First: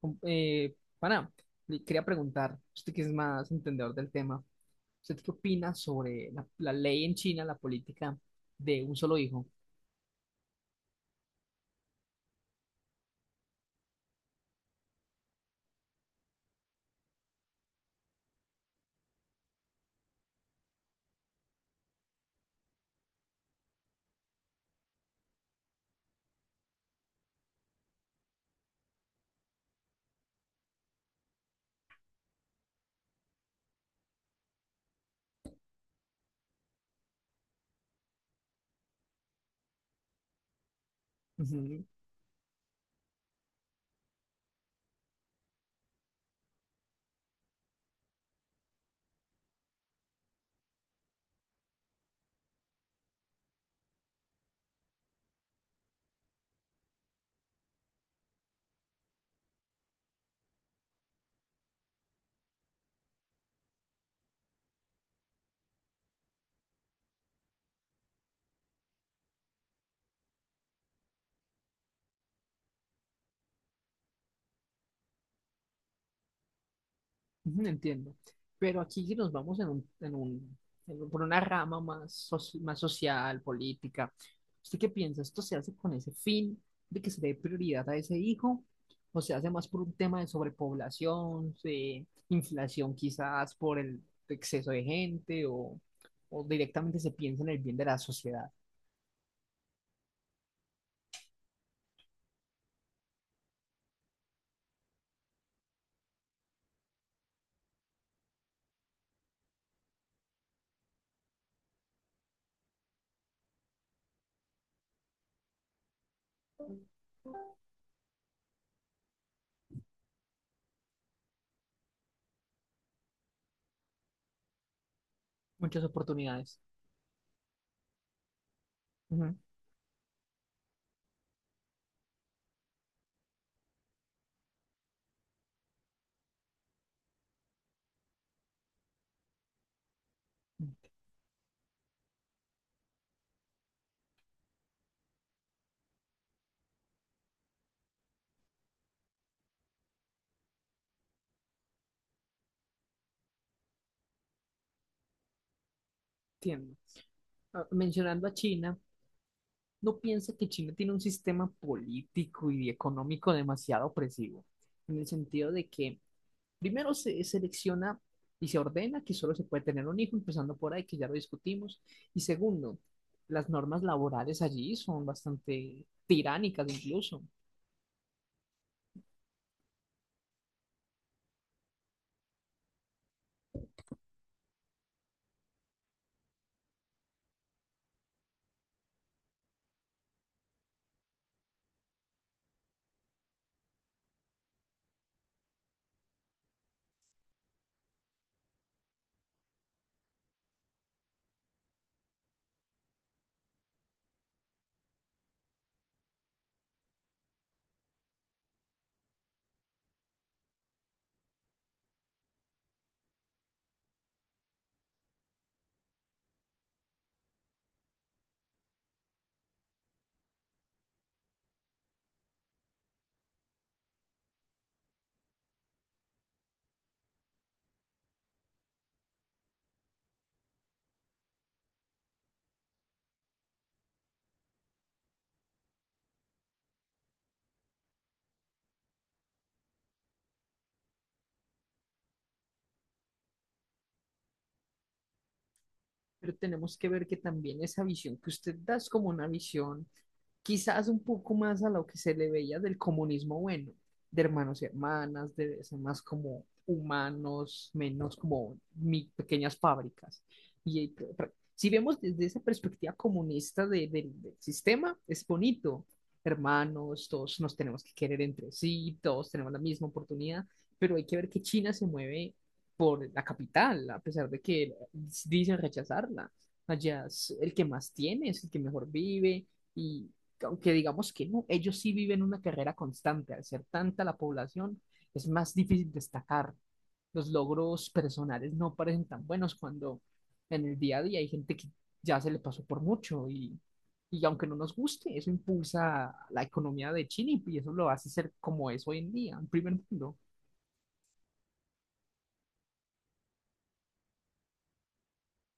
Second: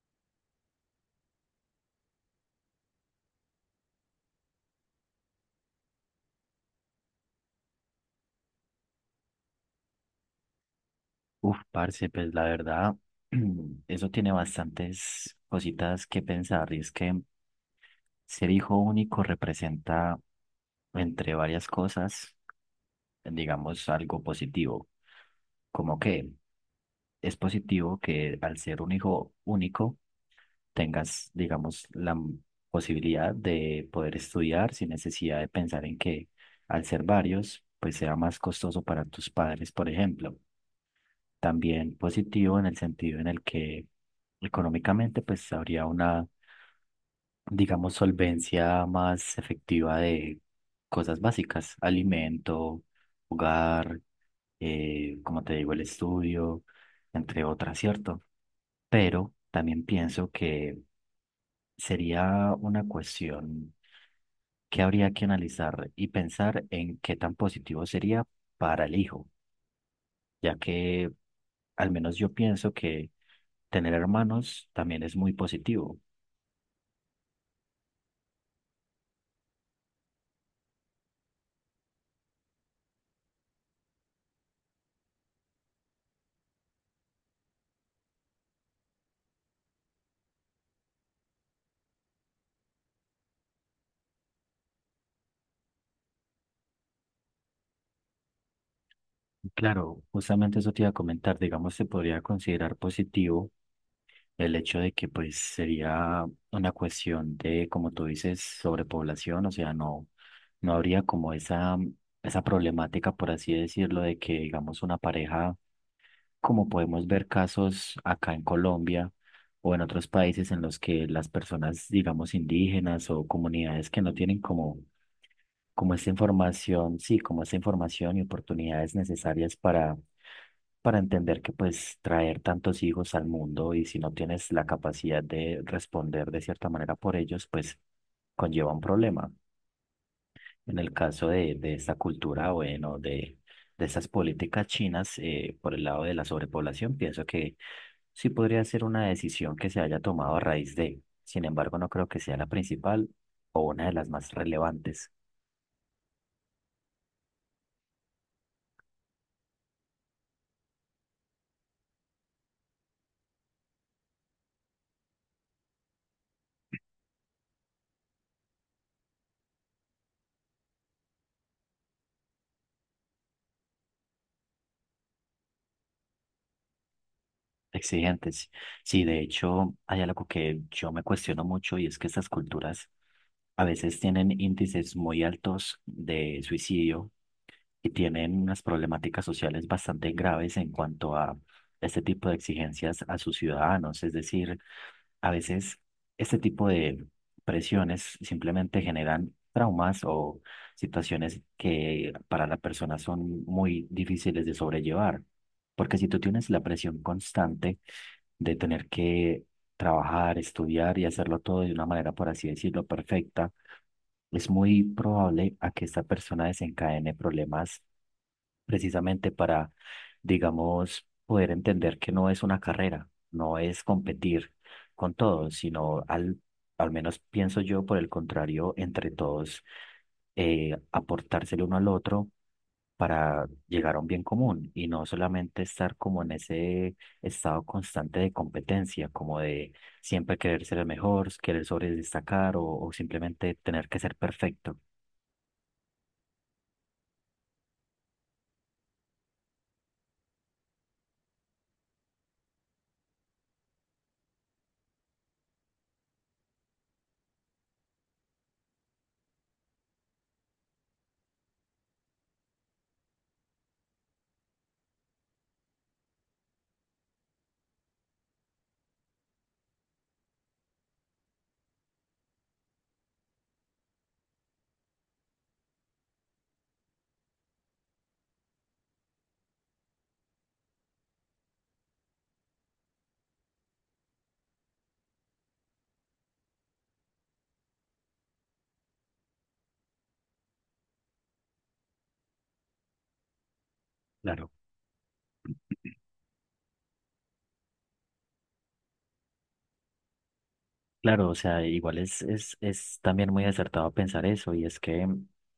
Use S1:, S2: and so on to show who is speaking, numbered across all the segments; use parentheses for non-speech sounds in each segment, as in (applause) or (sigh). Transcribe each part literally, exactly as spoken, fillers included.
S1: Com- Eh, pana, le quería preguntar, usted que es más entendedor del tema, ¿usted qué opina sobre la, la ley en China, la política de un solo hijo?
S2: Uf, parce, pues la verdad, (clears throat) eso tiene bastantes cositas que pensar. Y es que ser hijo único representa, entre varias cosas, digamos, algo positivo. Como que es positivo que al ser un hijo único tengas, digamos, la m- posibilidad de poder estudiar sin necesidad de pensar en que al ser varios, pues sea más costoso para tus padres, por ejemplo.
S1: Ujú.
S2: También positivo en el sentido en el que económicamente pues habría una, digamos, solvencia más efectiva de cosas básicas, alimento, hogar, eh, como te digo, el estudio, entre otras, ¿cierto? Pero también pienso que sería una cuestión que habría que analizar y pensar en qué tan positivo sería para el hijo, ya que al menos yo pienso que tener hermanos también es muy positivo.
S1: Ujú, entiendo. Pero aquí nos vamos en un, en un, en un- por una rama más, soci- más social, política. ¿Usted qué piensa? ¿Esto se hace con ese fin de que se dé prioridad a ese hijo? ¿O se hace más por un tema de sobrepoblación, de inflación quizás por el exceso de gente o, o directamente se piensa en el bien de la sociedad?
S2: Claro, justamente eso te iba a comentar, digamos, se podría considerar positivo el hecho de que pues sería una cuestión de, como tú dices, sobrepoblación, o sea, no, no habría como esa, esa problemática, por así decirlo, de que digamos una pareja como podemos ver casos acá en Colombia o en otros países en los que las personas, digamos, indígenas o comunidades que no tienen como,
S1: Muchas
S2: como esta
S1: oportunidades.
S2: información, sí, como esta información y oportunidades
S1: Ujú,
S2: necesarias para, para entender que pues traer tantos hijos al mundo y si no tienes la capacidad de responder de cierta manera por ellos, pues conlleva un problema. En el caso de, de esta cultura, bueno, de, de estas políticas chinas, eh, por el lado de la sobrepoblación, pienso que sí podría ser una decisión que se haya tomado a raíz de, sin embargo, no creo que sea la principal o una de las más relevantes,
S1: entiendo. Ah, Mencionando a China. No piensa que China tiene un sistema político y económico demasiado opresivo, en el sentido de que primero se selecciona y se ordena que solo se puede tener un hijo, empezando por ahí, que ya lo discutimos, y segundo, las normas laborales allí son bastante tiránicas incluso.
S2: exigentes. Sí, de hecho, hay algo que yo me cuestiono mucho y es que estas culturas a veces tienen índices muy altos de suicidio y tienen unas problemáticas sociales bastante graves en cuanto a este tipo de exigencias a sus ciudadanos. Es decir, a veces este tipo de presiones simplemente generan traumas o situaciones que para la persona son muy difíciles de sobrellevar. Porque si tú tienes la presión constante de tener que trabajar, estudiar y hacerlo todo de una manera, por así decirlo, perfecta, es muy probable a que esta persona desencadene problemas precisamente para, digamos, poder entender que no es una carrera, no es competir con todos, sino al, al menos pienso yo, por el contrario, entre todos, eh, aportárselo uno al otro para llegar a un bien común y no solamente estar como en ese estado constante de competencia, como de siempre querer ser el mejor, querer sobredestacar o, o simplemente tener que ser perfecto.
S1: Pero tenemos que ver que también esa visión que usted da es como una visión quizás un poco más a lo que se le veía del comunismo bueno, de hermanos y hermanas, de ser más como humanos, menos como mi, pequeñas fábricas. Y si vemos desde esa perspectiva comunista de, de, del sistema, es bonito. Hermanos, todos nos tenemos que querer entre sí, todos tenemos la misma oportunidad, pero hay que ver que China se mueve por la capital, a pesar de que dicen rechazarla. Allá es el que más tiene, es el que mejor vive y aunque digamos que no, ellos sí viven una carrera constante. Al ser tanta la población, es más difícil destacar. Los logros personales no parecen tan buenos cuando en el día a día hay gente que ya se le pasó por mucho y, y aunque
S2: Claro,
S1: no nos guste, eso impulsa la economía de Chile y eso lo hace ser como es hoy en día, en primer mundo.
S2: claro, o sea, igual es, es, es también muy acertado pensar eso y es que,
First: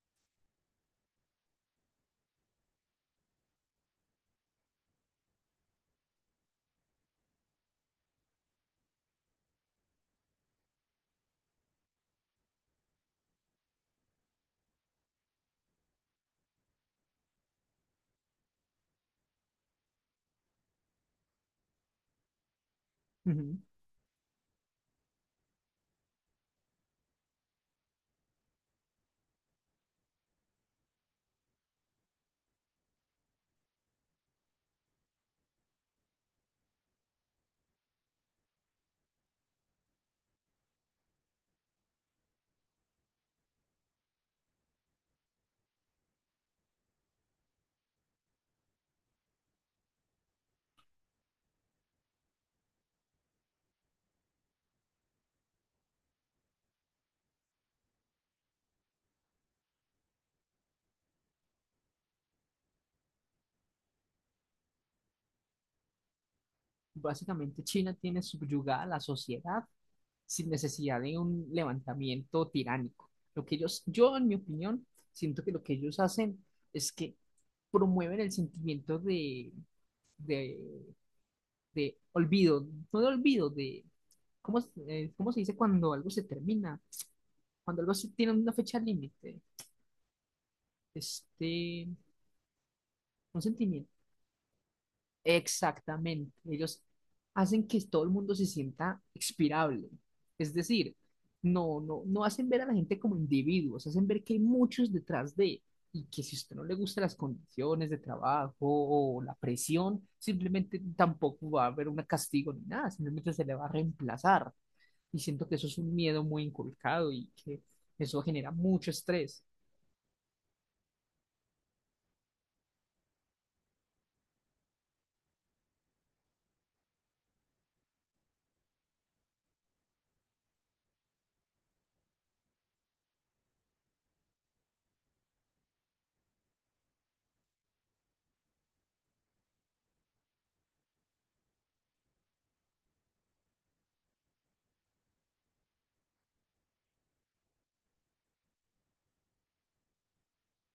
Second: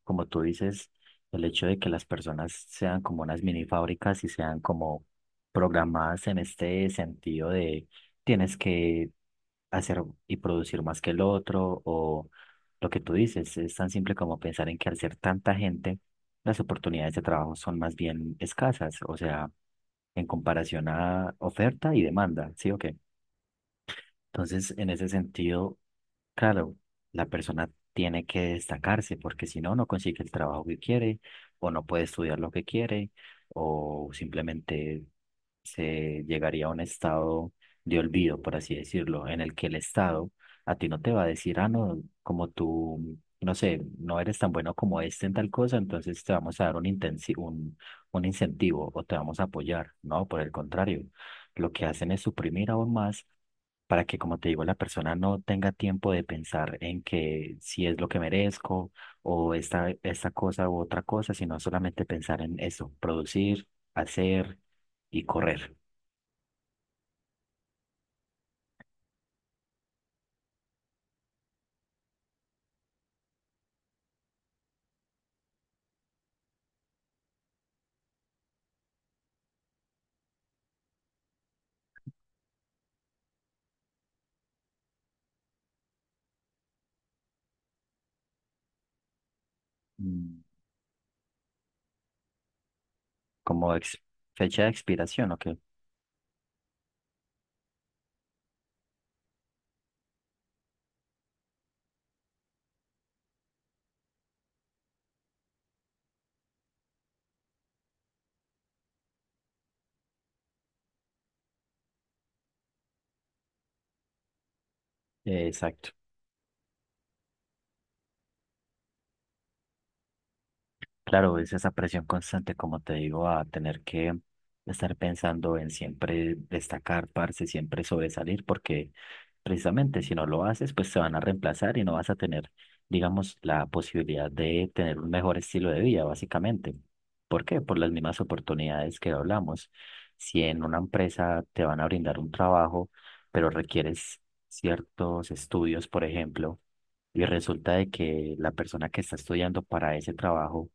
S2: como tú dices, el hecho de que las personas sean como unas mini fábricas y sean como programadas en este sentido de tienes que hacer y producir más que el otro o lo que tú dices, es tan simple como pensar en que al ser tanta gente, las oportunidades de trabajo son más bien escasas, o sea, en comparación a oferta y demanda, ¿sí o qué?
S1: Ujú.
S2: Entonces, en ese sentido, claro, la persona tiene que destacarse porque si no, no consigue el trabajo que quiere o no puede estudiar lo que quiere o simplemente se llegaría a un estado de olvido, por así decirlo, en el que el Estado a ti no te va a decir, ah, no, como tú, no sé, no eres tan bueno como este en tal cosa, entonces te vamos a dar un, intensi- un, un incentivo o te vamos a apoyar, ¿no? Por el contrario, lo que hacen es suprimir aún más. Para que, como te digo, la persona no tenga tiempo de pensar en que si es lo que merezco o esta, esta cosa u otra cosa, sino solamente pensar en eso, producir, hacer y correr.
S1: Básicamente China tiene subyugada la sociedad sin necesidad de un levantamiento tiránico. Lo que ellos, yo en mi opinión, siento que lo que ellos hacen es que promueven el sentimiento de, de, de olvido, no de olvido, de ¿cómo, es- eh, cómo se dice cuando algo se termina? Cuando algo se tiene una fecha límite,
S2: Mm,
S1: este, un
S2: Como
S1: sentimiento.
S2: ex- fecha de expiración, ok.
S1: Exactamente. Ellos hacen que todo el mundo se sienta expirable. Es decir, no, no, no hacen ver a la gente como individuos, hacen ver que hay muchos detrás de, y que si a usted no le gustan las condiciones de trabajo o la presión, simplemente tampoco va a haber un castigo ni nada, simplemente se le va a reemplazar. Y
S2: Eh,
S1: siento que eso es
S2: exacto.
S1: un miedo muy inculcado y que eso genera mucho estrés.
S2: Claro, es esa presión constante, como te digo, a tener que estar pensando en siempre destacar, parce, siempre sobresalir, porque precisamente si no lo haces, pues te van a reemplazar y no vas a tener, digamos, la posibilidad de tener un mejor estilo de vida, básicamente. ¿Por qué? Por las mismas oportunidades que hablamos. Si en una empresa te van a brindar un trabajo, pero requieres ciertos estudios, por ejemplo, y resulta de que la persona que está estudiando para ese trabajo,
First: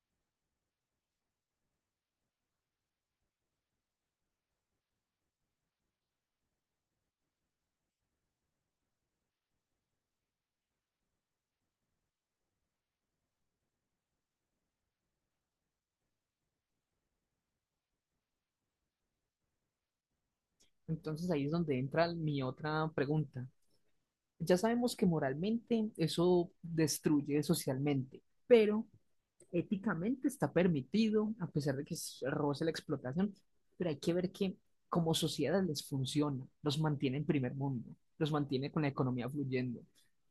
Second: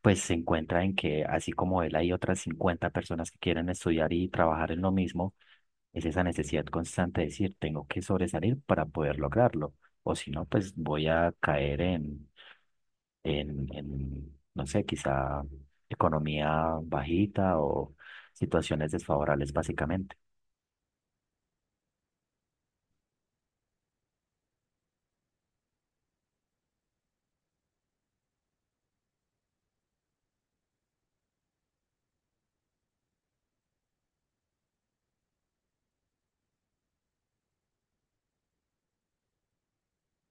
S2: pues se encuentra en que así como él hay otras cincuenta personas que quieren estudiar y trabajar en lo mismo, es esa necesidad constante de decir, tengo que sobresalir para poder lograrlo, o si no, pues voy a caer en, en, en, no sé, quizá economía bajita o situaciones desfavorables básicamente.
S1: Entonces ahí es donde entra mi otra pregunta. Ya sabemos que moralmente eso destruye socialmente, pero éticamente está permitido, a pesar de que es- roce la explotación, pero hay que ver que como sociedad les funciona, los mantiene en primer mundo, los mantiene con la economía fluyendo.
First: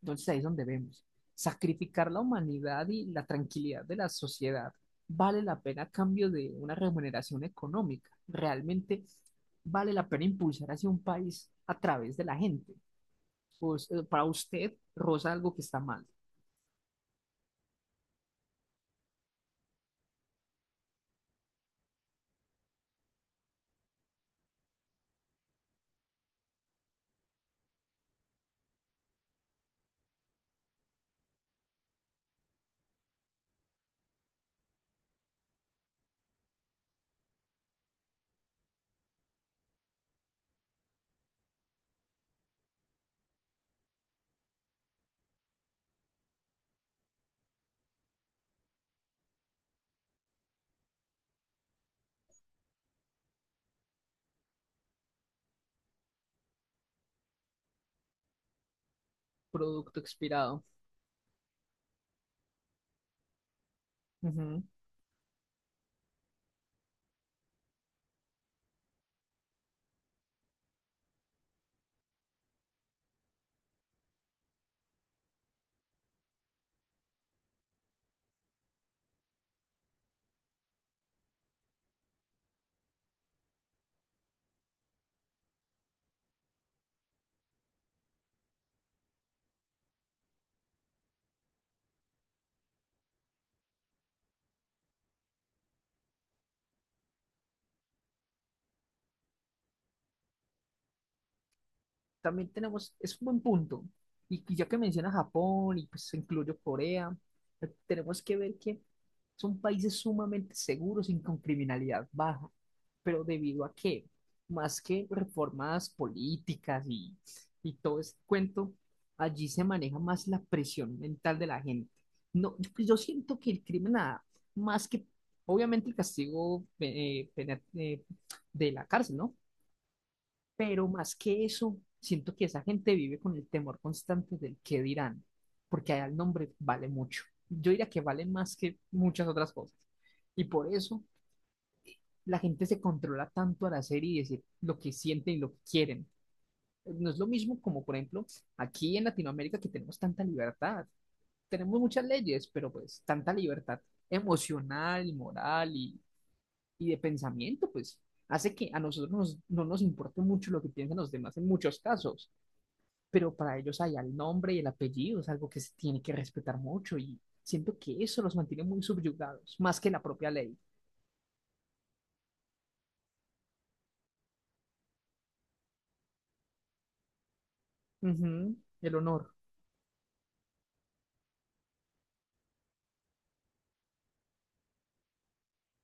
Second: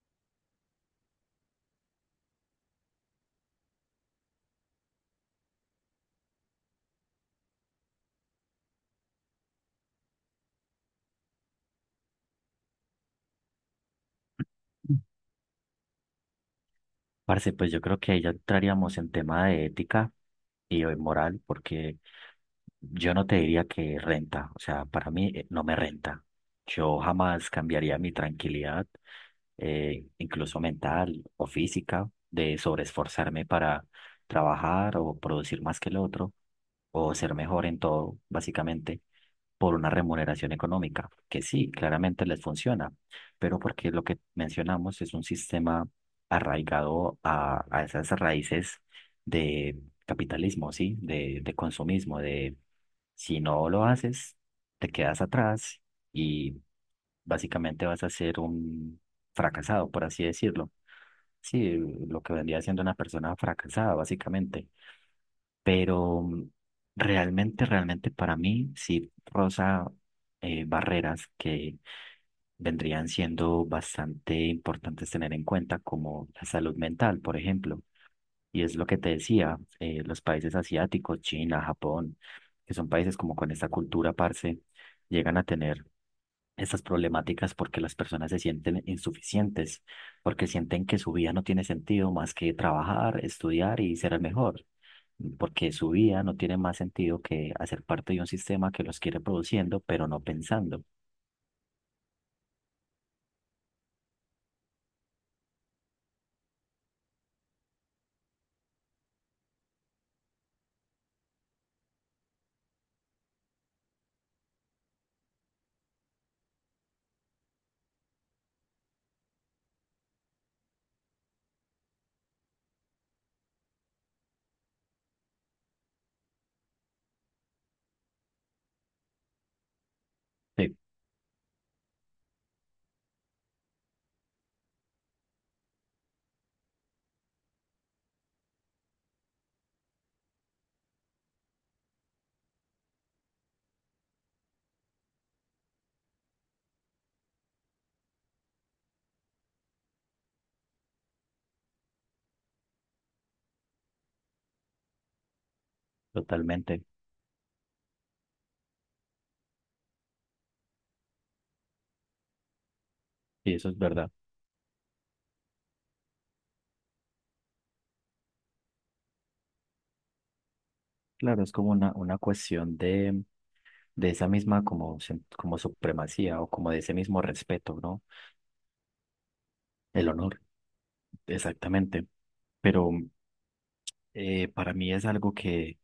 S1: Entonces ahí es donde vemos, sacrificar la humanidad y la tranquilidad de la sociedad vale la pena a cambio de una remuneración económica. Realmente vale la pena impulsar hacia un país a través de la gente. Pues, eh, para usted
S2: Mm.
S1: rosa algo que está mal.
S2: Parce, pues yo creo que ahí ya entraríamos en tema de ética y moral, porque yo no te diría que renta, o sea, para mí, eh, no me renta. Yo jamás cambiaría mi tranquilidad, eh, incluso mental o física, de sobreesforzarme para trabajar o producir más que el otro o ser mejor en todo, básicamente, por una remuneración económica, que sí, claramente les funciona, pero porque lo que mencionamos es un sistema arraigado a, a esas raíces de capitalismo, ¿sí? De, de consumismo, de si no lo haces, te quedas atrás y básicamente vas a ser un fracasado,
S1: Producto
S2: por así
S1: expirado.
S2: decirlo. Sí, lo que vendría siendo una persona fracasada,
S1: Ujú.
S2: básicamente. Pero mm, realmente, realmente para mí sí rosa, eh, barreras que vendrían siendo bastante importantes tener en cuenta, como la salud mental, por ejemplo. Y es lo que te decía, eh, los países asiáticos, China, Japón, que son países como con esta cultura, parce, llegan a tener estas problemáticas porque las personas se sienten insuficientes, porque sienten que su vida no tiene sentido más que trabajar, estudiar y ser el mejor, porque su vida no tiene más sentido que hacer parte de un sistema que los quiere produciendo, pero no pensando.
S1: También tenemos, es un buen punto. Y, y ya que menciona Japón y pues incluyo Corea, eh, tenemos que ver que son países sumamente seguros y con criminalidad baja. Pero debido a que, más que reformas políticas y, y todo ese cuento, allí se maneja más la presión mental de la gente. No, yo yo siento que el crimen, nada más que, obviamente, el castigo eh, pena- eh, de la cárcel, ¿no?
S2: Sí,
S1: Pero más que eso, siento que esa gente vive con el temor constante del qué dirán, porque allá el nombre vale mucho. Yo diría que vale más que muchas otras cosas. Y por eso la gente se controla tanto al hacer y decir lo que sienten y lo que quieren. No es lo mismo como, por ejemplo, aquí en Latinoamérica que tenemos tanta libertad. Tenemos muchas leyes, pero pues tanta libertad emocional y moral y,
S2: totalmente.
S1: y de pensamiento, pues hace que a nosotros nos- no nos importe mucho lo que piensan los demás en muchos casos, pero
S2: Y
S1: para
S2: eso es
S1: ellos hay
S2: verdad.
S1: el nombre y el apellido, es algo que se tiene que respetar mucho y siento que eso los mantiene muy subyugados, más que la propia ley.
S2: Claro, es como una, una cuestión de de esa misma como, se- como supremacía o como de ese mismo respeto, ¿no?
S1: Ujú. El honor
S2: El honor, exactamente. Pero eh, para mí es algo que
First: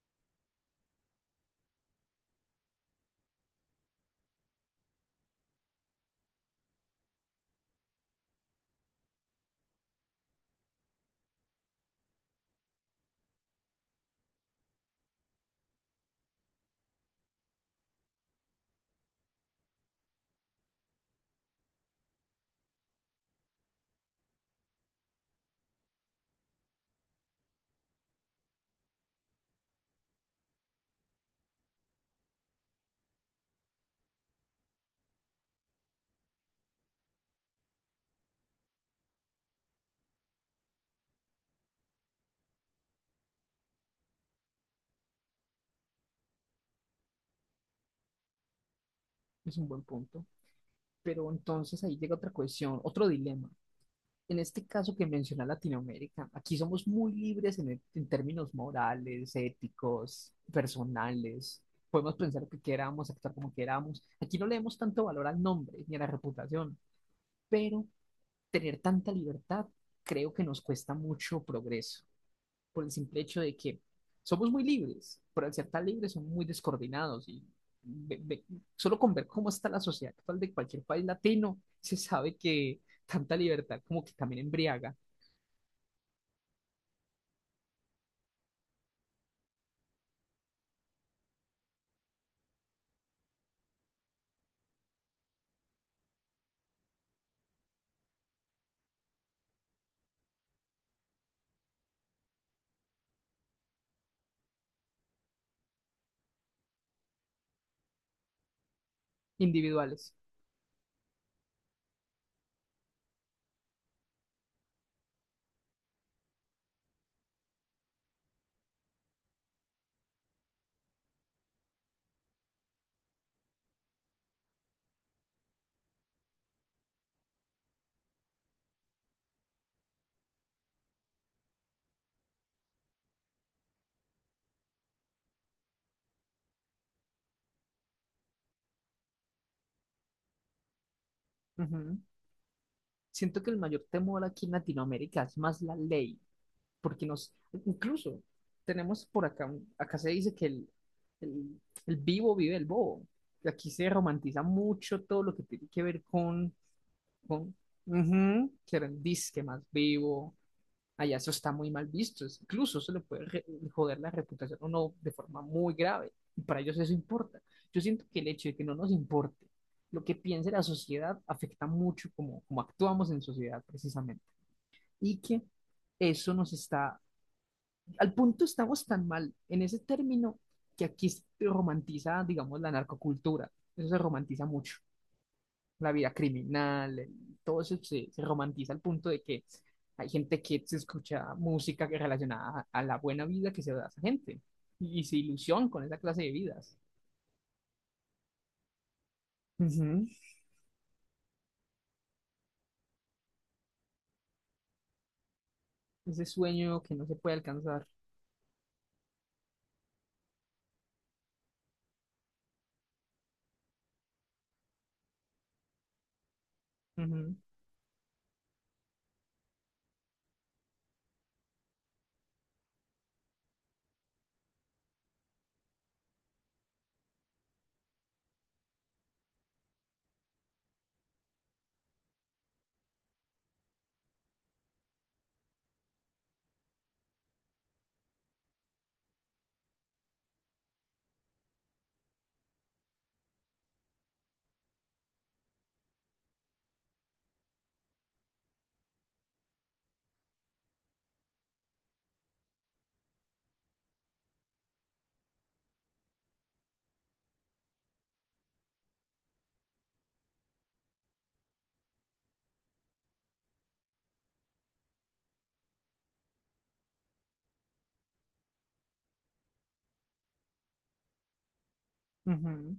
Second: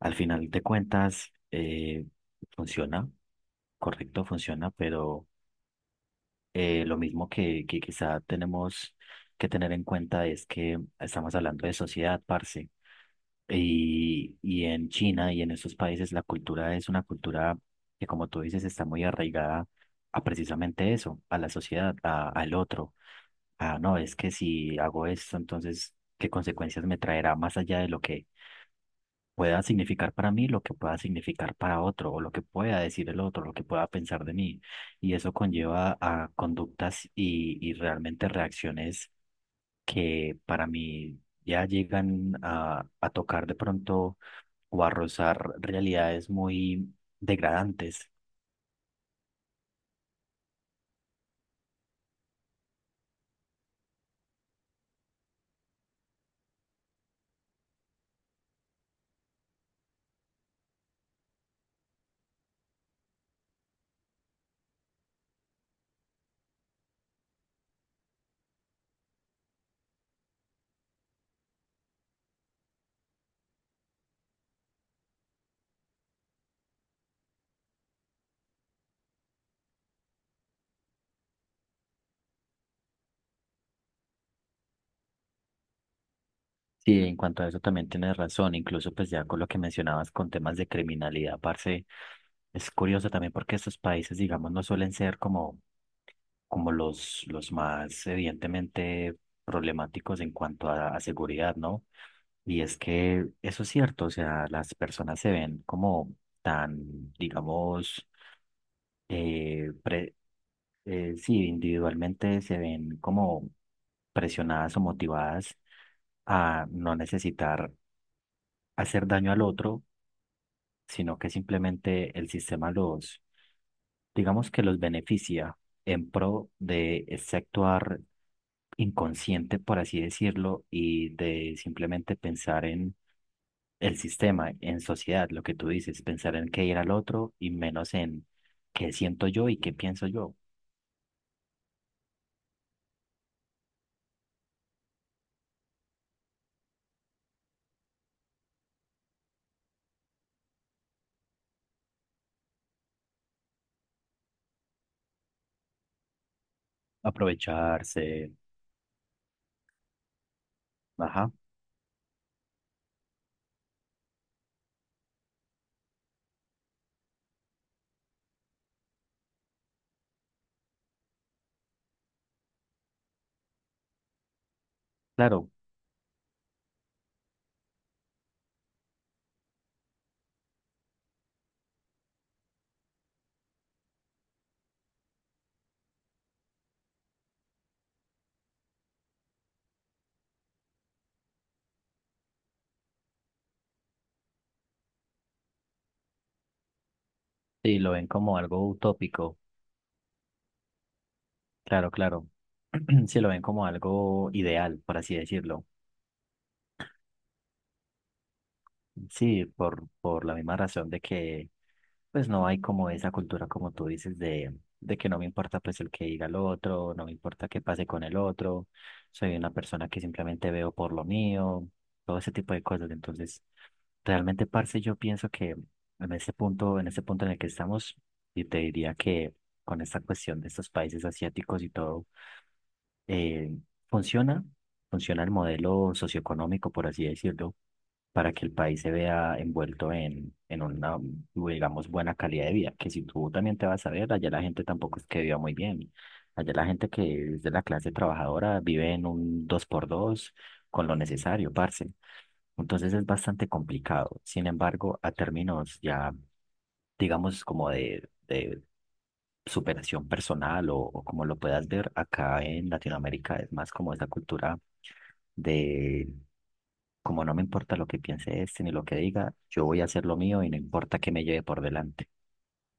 S2: al final de cuentas eh, funciona, correcto, funciona, pero eh, lo mismo que, que quizá tenemos que tener en cuenta es que estamos hablando de sociedad, parce. Y, y en China y en esos países la cultura es una cultura que, como tú dices, está muy arraigada a precisamente eso, a la sociedad, a- al otro. Ah, no, es que si hago esto, entonces, ¿qué consecuencias me traerá más allá de lo que pueda significar para mí, lo que pueda significar para otro, o lo que pueda decir el otro, lo que pueda pensar de mí? Y eso conlleva a conductas y, y realmente reacciones que para mí ya llegan a, a tocar de pronto o arrozar realidades muy degradantes.
S1: es un buen punto, pero entonces ahí llega otra cuestión, otro dilema. En este caso que menciona Latinoamérica, aquí somos muy libres en, e, en términos morales, éticos, personales. Podemos pensar lo que queramos, actuar como queramos. Aquí no leemos tanto valor al nombre ni a la reputación, pero tener tanta libertad, creo que nos cuesta mucho progreso, por el simple hecho de que somos muy libres, pero al ser tan libres somos muy descoordinados y ve- ve- solo con ver cómo está la sociedad actual de cualquier país latino, se sabe que tanta libertad como que también embriaga.
S2: Sí, en cuanto a eso también tienes razón, incluso pues ya con lo que mencionabas con temas de criminalidad, parce, es curioso también porque estos países, digamos, no suelen ser como, como los, los más evidentemente problemáticos en cuanto a, a seguridad, ¿no? Y es que eso es cierto, o sea, las personas se ven como tan, digamos,
S1: Individuales.
S2: Eh, sí, individualmente se ven como presionadas o motivadas a no necesitar hacer daño al otro, sino que simplemente el sistema los, digamos que los beneficia en pro de ese actuar inconsciente, por así decirlo, y de simplemente pensar en el sistema, en sociedad, lo que tú dices, pensar en qué ir al otro y menos en qué siento yo y qué pienso yo.
S1: Ujú. Siento que el mayor temor aquí en Latinoamérica es más la ley porque nos, incluso tenemos por acá, un- acá se dice que el, el, el vivo vive el bobo. Y aquí se romantiza mucho todo lo que tiene que ver con, con
S2: Aprovecharse,
S1: ujú, que era el disque más vivo. Allá eso
S2: ajá,
S1: está muy mal visto. es- Incluso se le puede re- joder la reputación a uno de forma muy grave. Y para ellos eso importa. Yo siento que el hecho de que no nos importe lo que piense la sociedad afecta mucho como, como actuamos en sociedad precisamente. Y que
S2: claro,
S1: eso nos está al punto, estamos tan mal en ese término que aquí se romantiza, digamos, la narcocultura. Eso se romantiza mucho. La vida criminal, el- todo eso se, se romantiza al punto de que hay gente que se escucha música que relacionada a, a la buena vida que se da a esa gente y, y se ilusión con esa clase de vidas.
S2: sí, lo ven como algo utópico,
S1: Ujú.
S2: claro, claro, (clears throat) sí, lo ven como algo ideal, por así decirlo,
S1: Ese sueño que no se puede alcanzar.
S2: sí, por, por la misma razón de que pues no hay como esa cultura, como tú dices, de, de que no me importa pues el que diga el otro, no me
S1: Ujú,
S2: importa qué pase con el otro, soy una persona que simplemente veo por lo mío, todo ese tipo de cosas. Entonces, realmente, parce, yo pienso que en ese punto, en ese punto en el que estamos, y te diría que con esta cuestión de estos países asiáticos y todo, eh, funciona, funciona el modelo socioeconómico, por así decirlo, para que el país se vea envuelto en, en una, digamos, buena calidad de vida. Que si tú también te vas a ver, allá la gente tampoco es que viva muy bien. Allá la gente que es de la clase trabajadora vive en un dos por dos con lo necesario, parce. Entonces es bastante complicado. Sin embargo, a términos ya, digamos, como de, de superación personal o, o como lo puedas ver acá en Latinoamérica, es más como esa cultura de, como no me importa lo que piense este ni lo que diga, yo voy a hacer lo mío y no importa que me lleve por delante.
S1: ujú.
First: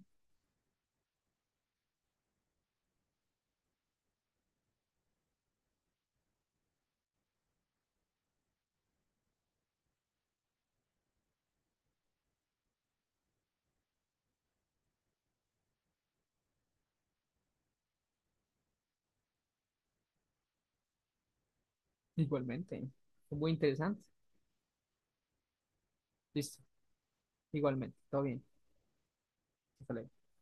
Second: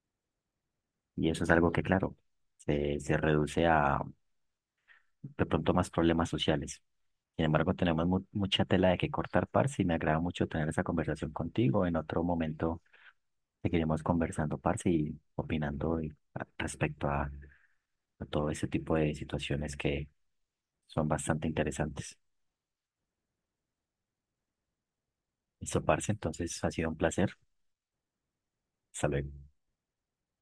S2: Y eso es algo que, claro, se, se reduce a, de pronto más problemas sociales. Sin embargo, tenemos mu- mucha tela de que cortar, parce, y me agrada mucho tener esa conversación contigo. En otro momento seguiremos conversando, parce, y opinando y- a- respecto a, a todo ese tipo de situaciones que son bastante interesantes.
S1: Igualmente. Muy interesante.
S2: Listo, parce,
S1: Listo.
S2: entonces ha sido un placer.
S1: Igualmente. Todo bien.
S2: Hasta luego.
S1: Hasta luego.